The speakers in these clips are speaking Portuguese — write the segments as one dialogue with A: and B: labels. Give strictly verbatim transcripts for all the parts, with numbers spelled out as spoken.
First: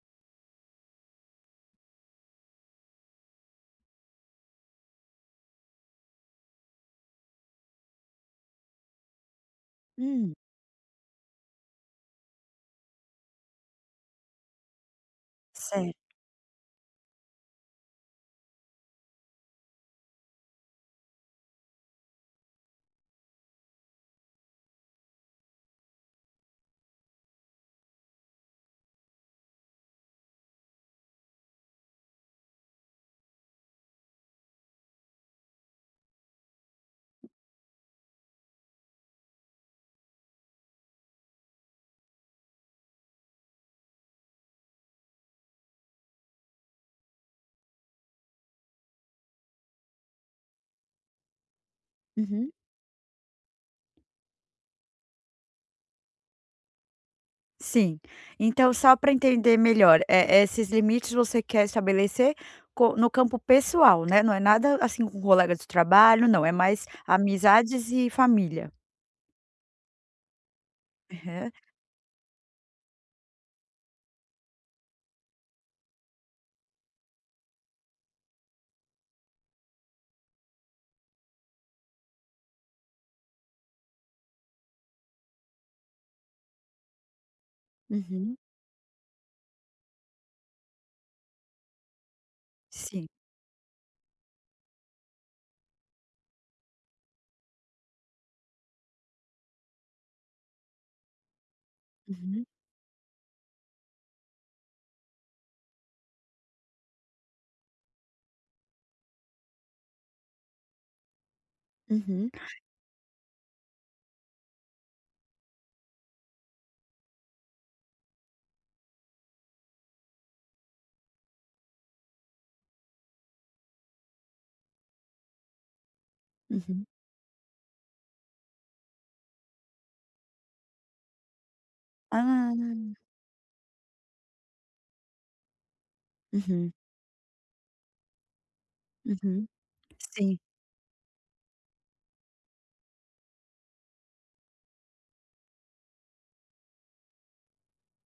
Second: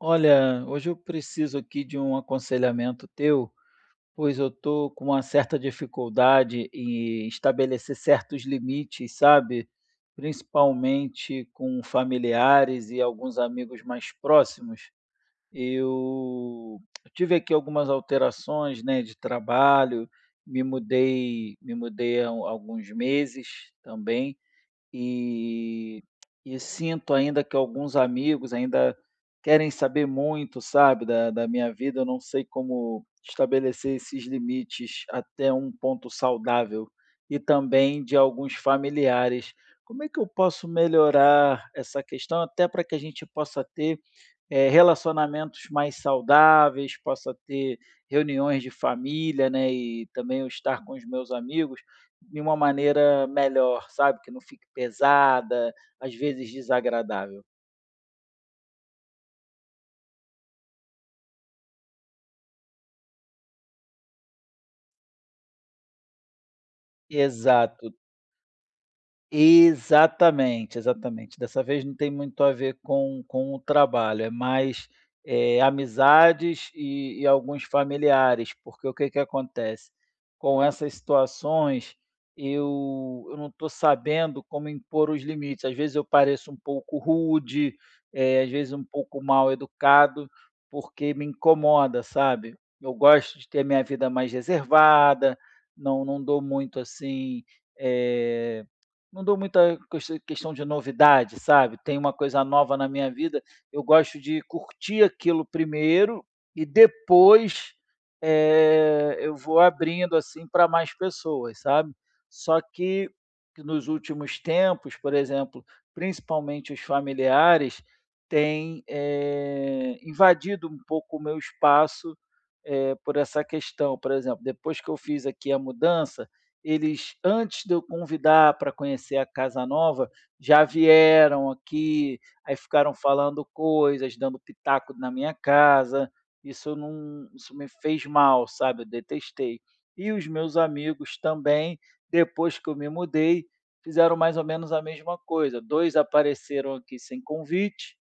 A: Olha, hoje eu preciso aqui de um aconselhamento teu, pois eu estou com uma certa dificuldade em estabelecer certos limites, sabe?
B: Hum,
A: Principalmente com familiares e alguns amigos mais próximos.
B: certo.
A: Eu eu tive aqui algumas alterações, né, de trabalho, me mudei, me mudei há um, alguns meses também e e sinto ainda que alguns amigos ainda querem saber muito, sabe, da da minha vida. Eu não sei como estabelecer esses limites até um ponto saudável, e também de alguns familiares. Como é que eu posso melhorar essa questão, até para que a gente possa ter eh, relacionamentos mais saudáveis, possa ter reuniões de família, né, e também eu estar com os meus amigos de
B: Uhum,
A: uma maneira melhor, sabe, que não fique pesada, às vezes desagradável.
B: sim. Então, só para entender melhor, é é, esses limites você quer estabelecer co no campo pessoal, né? Não é nada, assim, com colega de trabalho, não, é mais amizades
A: Exato.
B: e família.
A: Exatamente, exatamente.
B: Aham.
A: Dessa vez não tem muito a ver com com o trabalho, é mais, eh, amizades e e alguns familiares, porque o que que acontece? Com essas situações, eu eu não estou sabendo como impor os limites. Às vezes eu pareço um pouco rude,
B: Uhum.
A: eh, às vezes um pouco mal educado, porque me incomoda, sabe. Eu
B: Sim.
A: gosto de ter minha vida mais reservada, não não dou muito assim, eh não dou muita questi questão de novidade, sabe. Tem uma coisa
B: Uhum,
A: nova na minha vida, eu gosto de curtir aquilo primeiro e depois, eh, eu vou abrindo, assim, para mais pessoas, sabe.
B: uhum,
A: Só que que nos últimos tempos, por exemplo, principalmente os familiares, têm, eh, invadido um pouco o meu espaço, eh, por essa questão. Por exemplo, depois que eu fiz aqui a mudança,
B: uhum.
A: eles, antes de eu convidar para conhecer a casa nova, já vieram aqui,
B: Ah.
A: aí ficaram falando coisas, dando pitaco na minha casa.
B: Uhum.
A: Isso não isso me fez mal, sabe, eu
B: Uhum,
A: detestei. E os
B: sim.
A: meus amigos também, depois que eu me mudei, fizeram mais ou menos a mesma coisa. Dois apareceram aqui sem convite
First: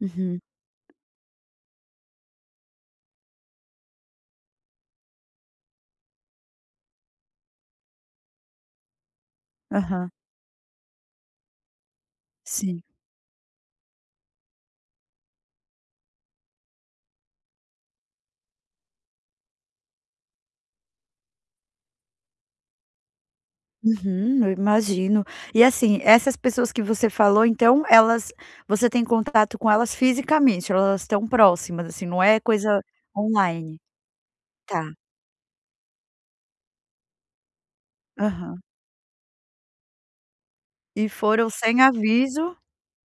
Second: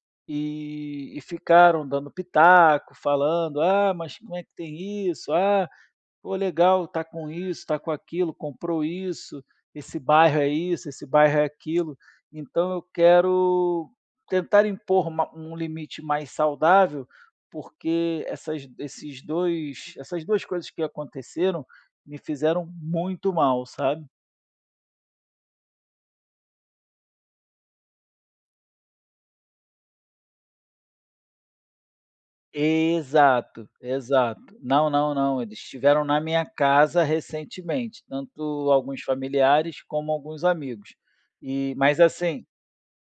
B: Uhum.
A: e e ficaram dando pitaco, falando: "Ah, mas como é que tem isso? Ah". Pô, legal, tá com isso, tá com aquilo, comprou isso, esse
B: Aham,
A: bairro é isso, esse bairro é aquilo. Então eu
B: sim.
A: quero tentar impor uma- um limite mais saudável, porque essas, esses dois, essas duas coisas que aconteceram me fizeram muito mal, sabe?
B: Uhum, eu imagino. E, assim, essas pessoas que você falou, então, elas você tem contato com elas fisicamente, elas estão próximas, assim, não é coisa
A: Exato,
B: online?
A: exato.
B: Tá.
A: Não, não, não. Eles estiveram na minha casa recentemente, tanto
B: Aham.
A: alguns familiares como alguns amigos.
B: E foram
A: E,
B: sem
A: mas assim,
B: aviso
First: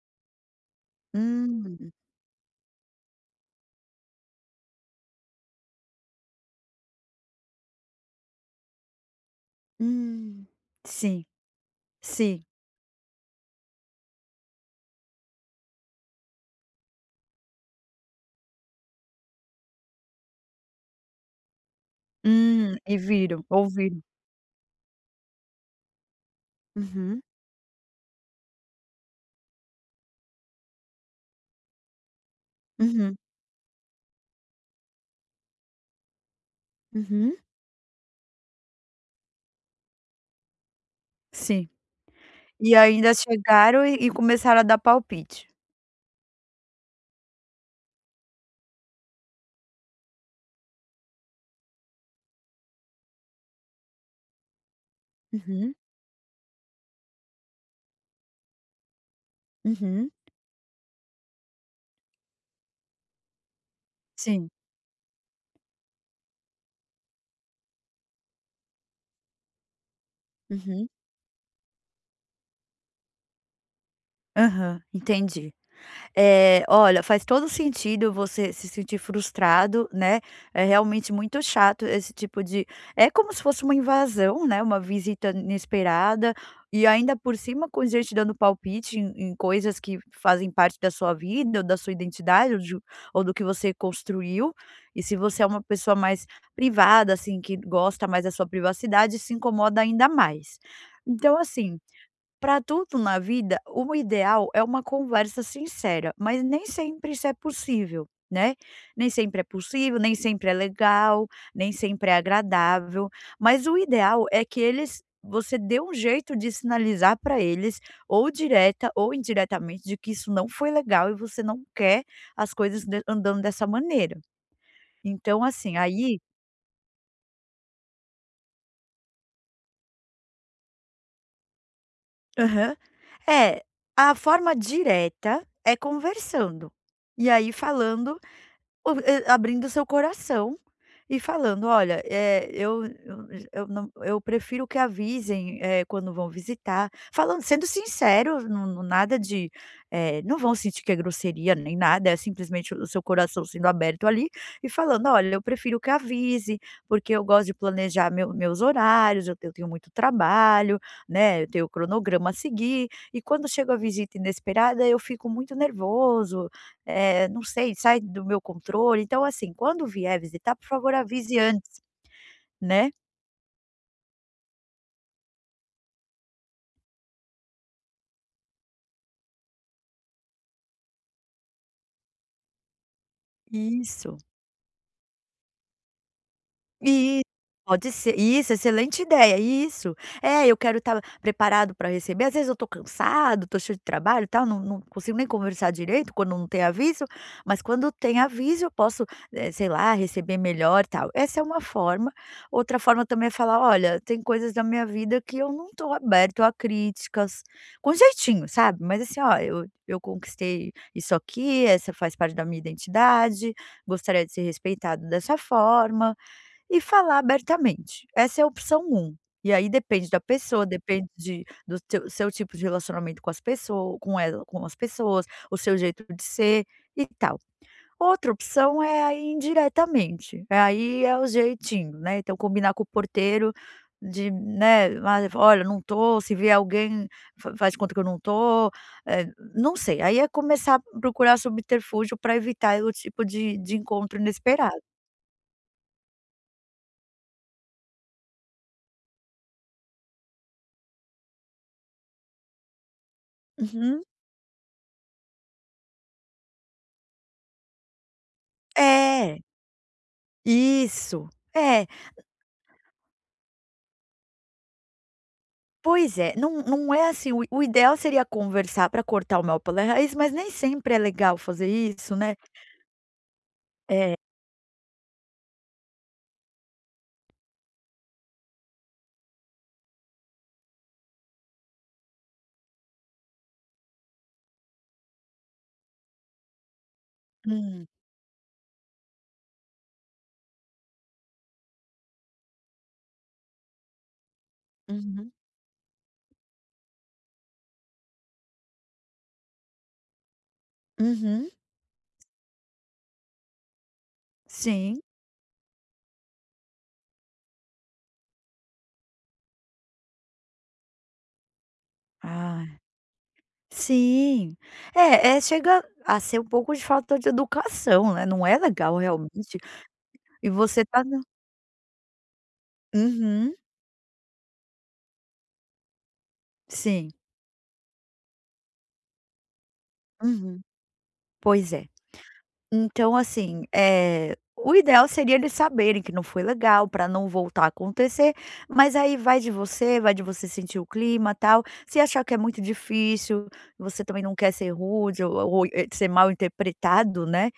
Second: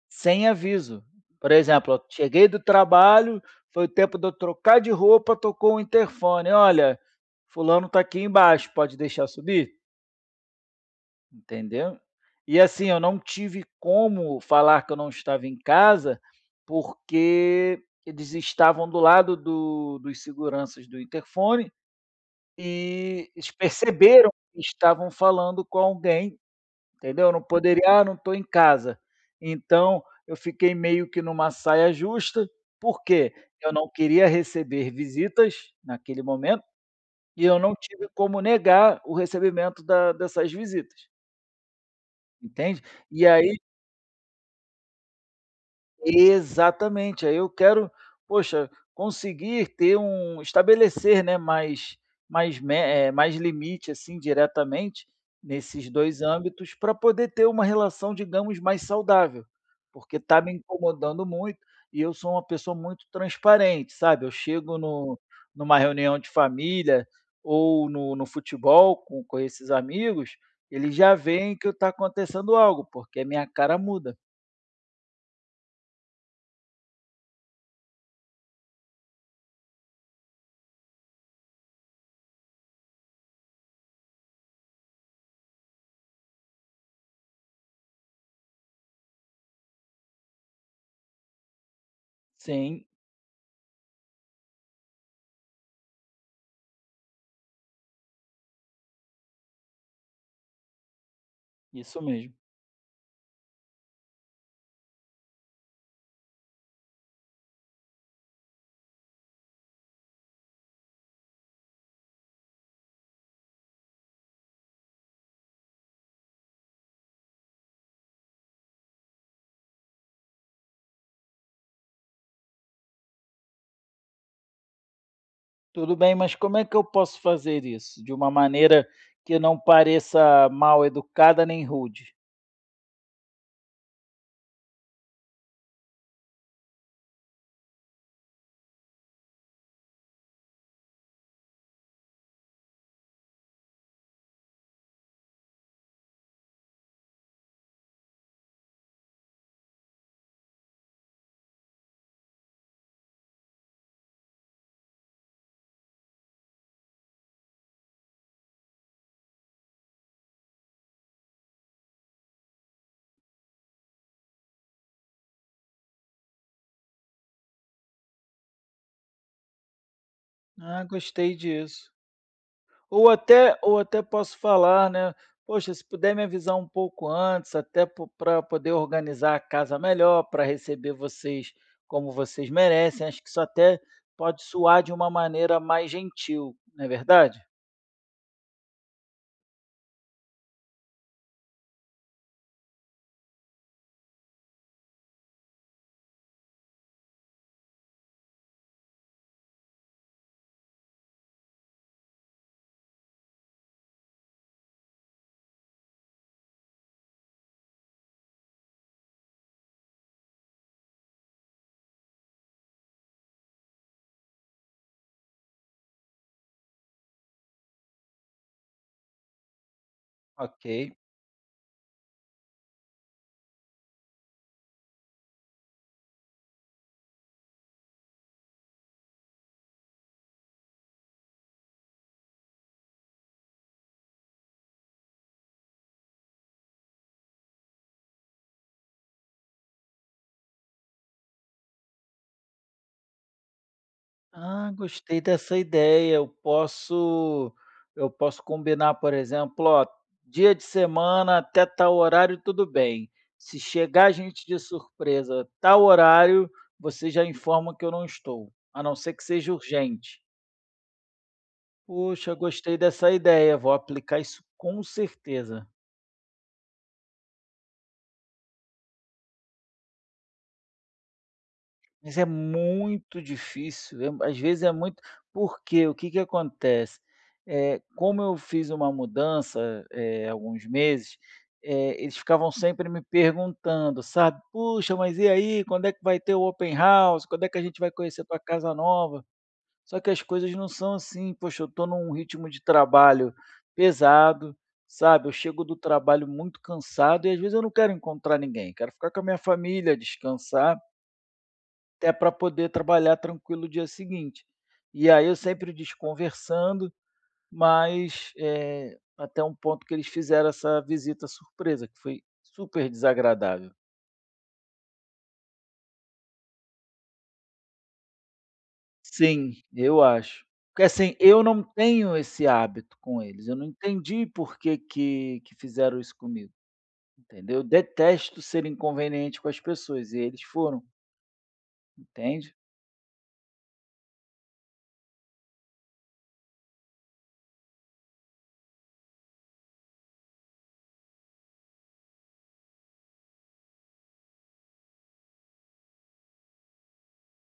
A: sem aviso. Por
B: hum,
A: exemplo, eu cheguei do trabalho, foi o tempo de eu trocar de roupa, tocou o interfone: "Olha, fulano está aqui embaixo, pode deixar subir?",
B: hum. Sim,
A: entendeu.
B: sim.
A: E assim, eu não tive como falar que eu não estava em casa, porque eles estavam do lado do dos seguranças do interfone,
B: Hum, e
A: e
B: viram,
A: eles
B: ouviram.
A: perceberam que estavam falando com alguém.
B: Uhum,
A: Entendeu? Eu não poderia: "Ah, não estou em casa". Então, eu fiquei meio que numa saia justa,
B: uhum,
A: porque eu não queria receber visitas naquele momento
B: uhum,
A: e eu não tive como negar o recebimento da dessas visitas,
B: sim. E
A: entende?
B: ainda
A: E aí.
B: chegaram e e começaram a dar palpite.
A: Exatamente, aí eu quero, poxa, conseguir ter um estabelecer, né, mais mais me eh, mais limite, assim, diretamente
B: Uhum,
A: nesses dois âmbitos para poder ter uma relação, digamos, mais saudável,
B: uhum,
A: porque está me incomodando muito e eu sou uma pessoa muito transparente, sabe. Eu
B: sim.
A: chego no numa reunião de família ou no no futebol com com esses amigos,
B: Uhum.
A: eles já veem que está acontecendo algo, porque a minha cara muda.
B: Aham, entendi. Eh, olha, faz todo sentido você se sentir frustrado, né? É realmente muito chato esse tipo de é como se fosse uma invasão, né, uma visita inesperada, e ainda por cima com gente dando palpite em em coisas que fazem parte da sua vida ou da sua identidade ou de
A: Sim,
B: ou do que você construiu, e se você é uma pessoa mais privada, assim, que gosta mais da sua privacidade, se incomoda ainda mais. Então, assim,
A: isso mesmo.
B: para tudo na vida, o ideal é uma conversa sincera, mas nem sempre isso é possível, né. Nem sempre é possível, nem sempre é legal, nem sempre é agradável, mas o ideal é que eles você dê um jeito de sinalizar para eles, ou direta ou indiretamente, de que isso não foi legal e você não quer as coisas de andando dessa maneira. Então, assim,
A: Tudo bem,
B: aí
A: mas como é que eu posso fazer isso de uma maneira que não pareça mal educada nem rude?
B: aham. É, a forma direta é conversando, e aí falando O eh, abrindo seu coração e falando: "Olha, eh, eu eu eu não eu prefiro que avisem, eh, quando vão visitar", falando sendo sincero, não não nada de, eh, não vão sentir que é grosseria nem nada, é simplesmente o seu coração sendo aberto ali e falando: "Olha, eu prefiro que avise, porque eu gosto de planejar meu meus horários, eu te- eu tenho muito trabalho, né, eu tenho o cronograma a seguir, e quando chega a visita inesperada eu fico muito nervoso, eh, não sei, sai do meu controle. Então, assim, quando vier visitar, por
A: Ah,
B: favor,
A: gostei
B: avise antes,
A: disso.
B: né.
A: Ou até ou até posso falar, né: "Poxa, se puder me avisar um pouco antes, até para poder organizar a casa melhor, para receber vocês como vocês merecem", acho que isso até
B: Isso.
A: pode soar de uma maneira mais gentil, não é
B: Isso,
A: verdade?
B: pode ser. Isso, excelente ideia, isso. É, eu quero estar preparado para receber. Às vezes eu estou cansado, estou cheio de trabalho e tal, não não consigo nem conversar direito quando não tem aviso, mas quando tem aviso eu posso, eh, sei lá, receber melhor e tal. Essa é uma forma. Outra forma também é falar: "Olha, tem coisas da minha vida que eu não estou aberto a críticas", com jeitinho, sabe, mas assim: "Ó, eu eu conquistei isso aqui, essa faz parte da minha identidade, gostaria de ser respeitado dessa forma". E falar abertamente, essa é a opção um. E aí depende da pessoa,
A: Ok.
B: depende de do teu seu tipo de relacionamento com as pessoas com ela com as pessoas, o seu jeito de ser e tal. Outra opção é aí indiretamente, é aí é o jeitinho, né, então combinar com o porteiro de, né, "Ai, olha, não tô", se vier alguém fa faz de conta que eu não tô, eh, não sei, aí é começar a procurar subterfúgio para evitar o tipo de de encontro
A: Ah,
B: inesperado.
A: gostei dessa ideia. Eu posso eu posso combinar, por exemplo, ó, dia de semana até tal horário, tudo bem. Se
B: Uhum.
A: chegar gente de surpresa, tal horário, você já informa que eu não estou, a não ser que
B: É.
A: seja urgente.
B: Isso. É,
A: Puxa, gostei dessa ideia. Vou aplicar isso com certeza.
B: pois é, não não é assim, o o ideal seria conversar para cortar o mel pela raiz, mas nem sempre é legal fazer isso,
A: Mas é
B: né.
A: muito difícil,
B: É.
A: é, às vezes é muito, porque o que que acontece? É como eu fiz uma mudança, eh, alguns meses, eh, eles ficavam sempre me perguntando, sabe: "Puxa, mas e aí, quando é que vai ter o open house? Quando é que a gente
B: Hum.
A: vai conhecer a tua casa nova?". Só que as coisas não são assim, poxa, eu estou num ritmo de trabalho pesado, sabe,
B: Uhum.
A: eu chego do trabalho muito cansado e às vezes eu não quero encontrar ninguém, quero ficar com a minha família, descansar.
B: Uhum.
A: Até para poder trabalhar tranquilo o dia seguinte.
B: Sim.
A: E aí eu sempre desconversando, mas, eh, até um ponto que eles fizeram essa visita surpresa, que foi
B: Ah,
A: super desagradável.
B: sim. É é, chega a ser um pouco de falta de educação, né, não é legal
A: Sim,
B: realmente,
A: eu acho.
B: e você
A: Porque,
B: tá
A: assim,
B: na
A: eu não tenho esse hábito com eles,
B: Uhum.
A: eu não entendi por que que que fizeram isso comigo,
B: Sim.
A: entendeu? Eu detesto ser inconveniente com as pessoas, e eles
B: Uhum.
A: foram,
B: Pois é.
A: entende?
B: Então, assim, é o ideal seria eles saberem que não foi legal para não voltar a acontecer, mas aí vai de você, vai de você sentir o clima, tal. Se achar que é muito difícil, você também não quer ser rude ou ou, eh, ser mal interpretado, né.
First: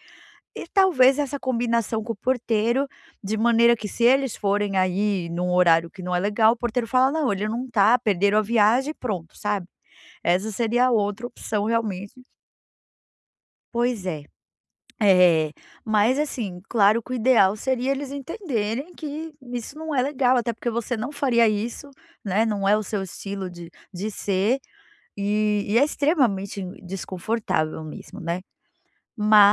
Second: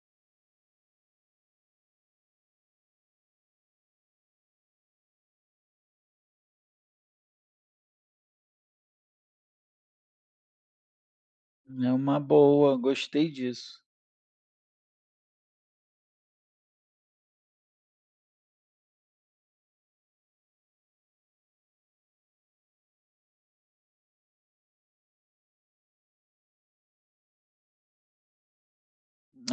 B: E talvez essa combinação com o porteiro, de maneira que se eles forem aí num horário que não é legal, o porteiro fala: "Não, ele não tá, perderam a viagem", e pronto, sabe. Essa seria a outra opção
A: É
B: realmente.
A: uma boa, gostei disso.
B: Pois é. É, mas assim, claro que o ideal seria eles entenderem que isso não é legal, até porque você não faria isso, né? Não é o seu estilo de, de ser e, e é extremamente desconfortável mesmo, né?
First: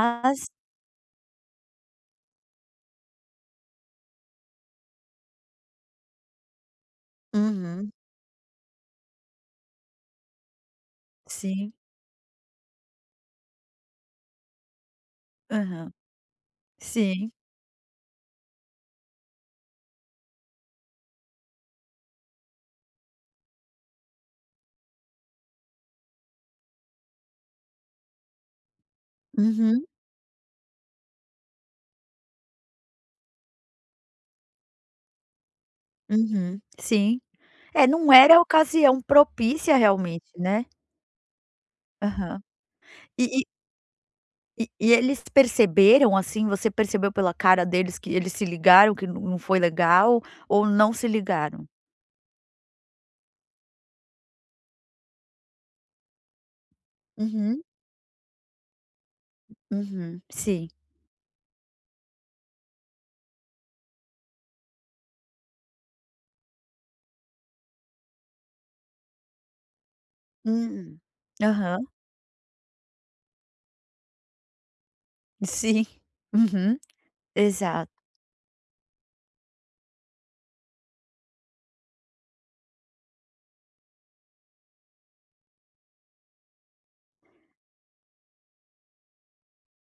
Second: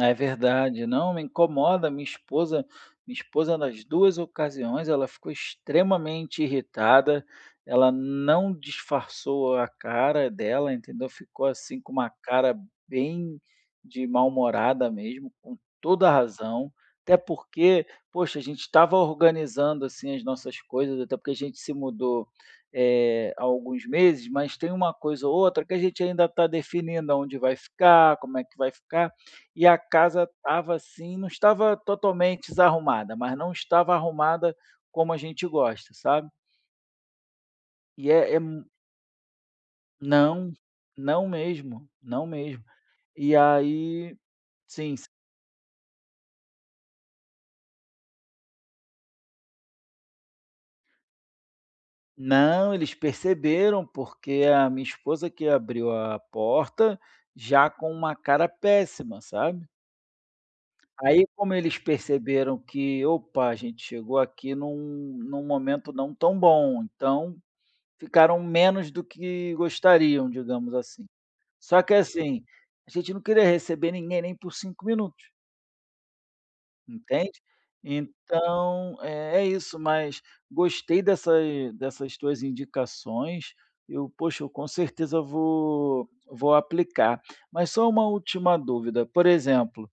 A: É verdade. Não, me incomoda. Minha esposa minha esposa nas duas ocasiões, ela ficou extremamente irritada,
B: uhum,
A: ela não disfarçou a cara dela, entendeu, ficou,
B: sim,
A: assim, com uma cara bem de mal-humorada mesmo, com
B: aham,
A: toda a razão. Até
B: sim,
A: porque, poxa, a gente estava organizando, assim, as nossas coisas, até porque a gente se mudou, eh, há alguns meses, mas tem uma coisa ou outra que a gente ainda está definindo aonde vai ficar, como é que vai ficar. E a
B: uhum,
A: casa estava assim, não estava totalmente desarrumada, mas não estava arrumada como a gente gosta, sabe.
B: uhum, sim. É,
A: E
B: não
A: é
B: era
A: é
B: a
A: mu
B: ocasião propícia realmente,
A: Não,
B: né?
A: não mesmo, não
B: Aham.
A: mesmo. E
B: E,
A: aí
B: E e
A: sim, s
B: eles perceberam, assim, você percebeu pela cara deles que eles se ligaram que não não foi legal ou não se ligaram?
A: não, eles perceberam, porque a minha esposa que abriu a porta,
B: Uhum,
A: já com uma cara péssima, sabe.
B: uhum. Sim.
A: Aí como eles perceberam que: "Opa, a gente chegou aqui num num momento não tão bom", então ficaram menos do que gostariam, digamos
B: Hum.
A: assim. Só
B: Aham.
A: que assim, a gente não queria receber ninguém nem por cinco minutos,
B: Sim. Uhum,
A: entende?
B: exato.
A: Então, é é isso, mas gostei dessa dessas tuas indicações. Eu, poxa, eu com certeza vou vou aplicar. Mas só uma última dúvida, por exemplo,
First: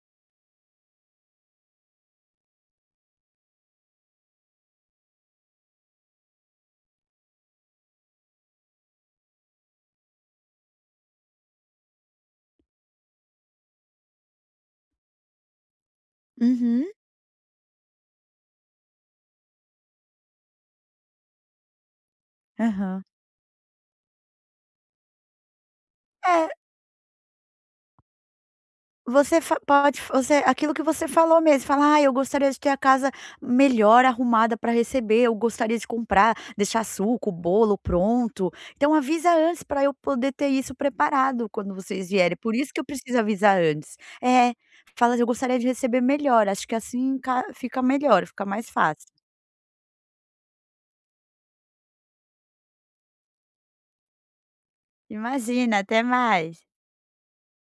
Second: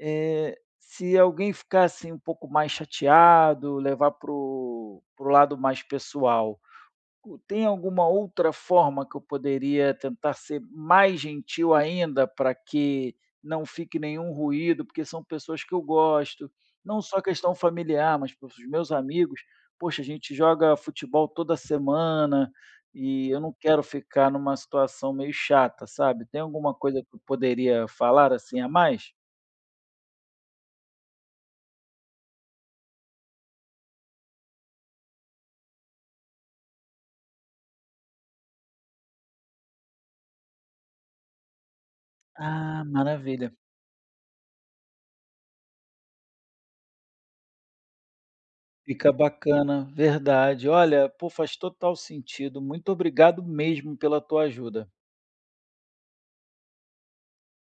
A: eh, se alguém ficar, assim, um pouco mais chateado, levar para o para o lado mais pessoal, tem alguma outra forma que eu poderia tentar ser mais gentil ainda para que não fique nenhum ruído, porque são pessoas que eu gosto,
B: Uhum.
A: não só questão familiar, mas para os meus amigos. Poxa, a gente joga futebol toda semana
B: Aham.
A: e eu não quero ficar numa situação meio chata, sabe? Tem alguma coisa que eu poderia falar assim a mais?
B: Você fa pode você Aquilo que você falou mesmo, falar "Ah, eu gostaria de ter a casa melhor arrumada para receber, eu gostaria de comprar, deixar suco, bolo pronto". Então avisa antes para eu poder ter isso preparado quando vocês vierem, por isso que
A: Ah,
B: eu preciso
A: maravilha.
B: avisar antes. É, fala: "Eu gostaria de receber melhor, acho que assim ca fica melhor, fica mais fácil".
A: Fica bacana, verdade. Olha, pô, faz total sentido. Muito obrigado mesmo pela tua ajuda.
B: Imagina, até mais.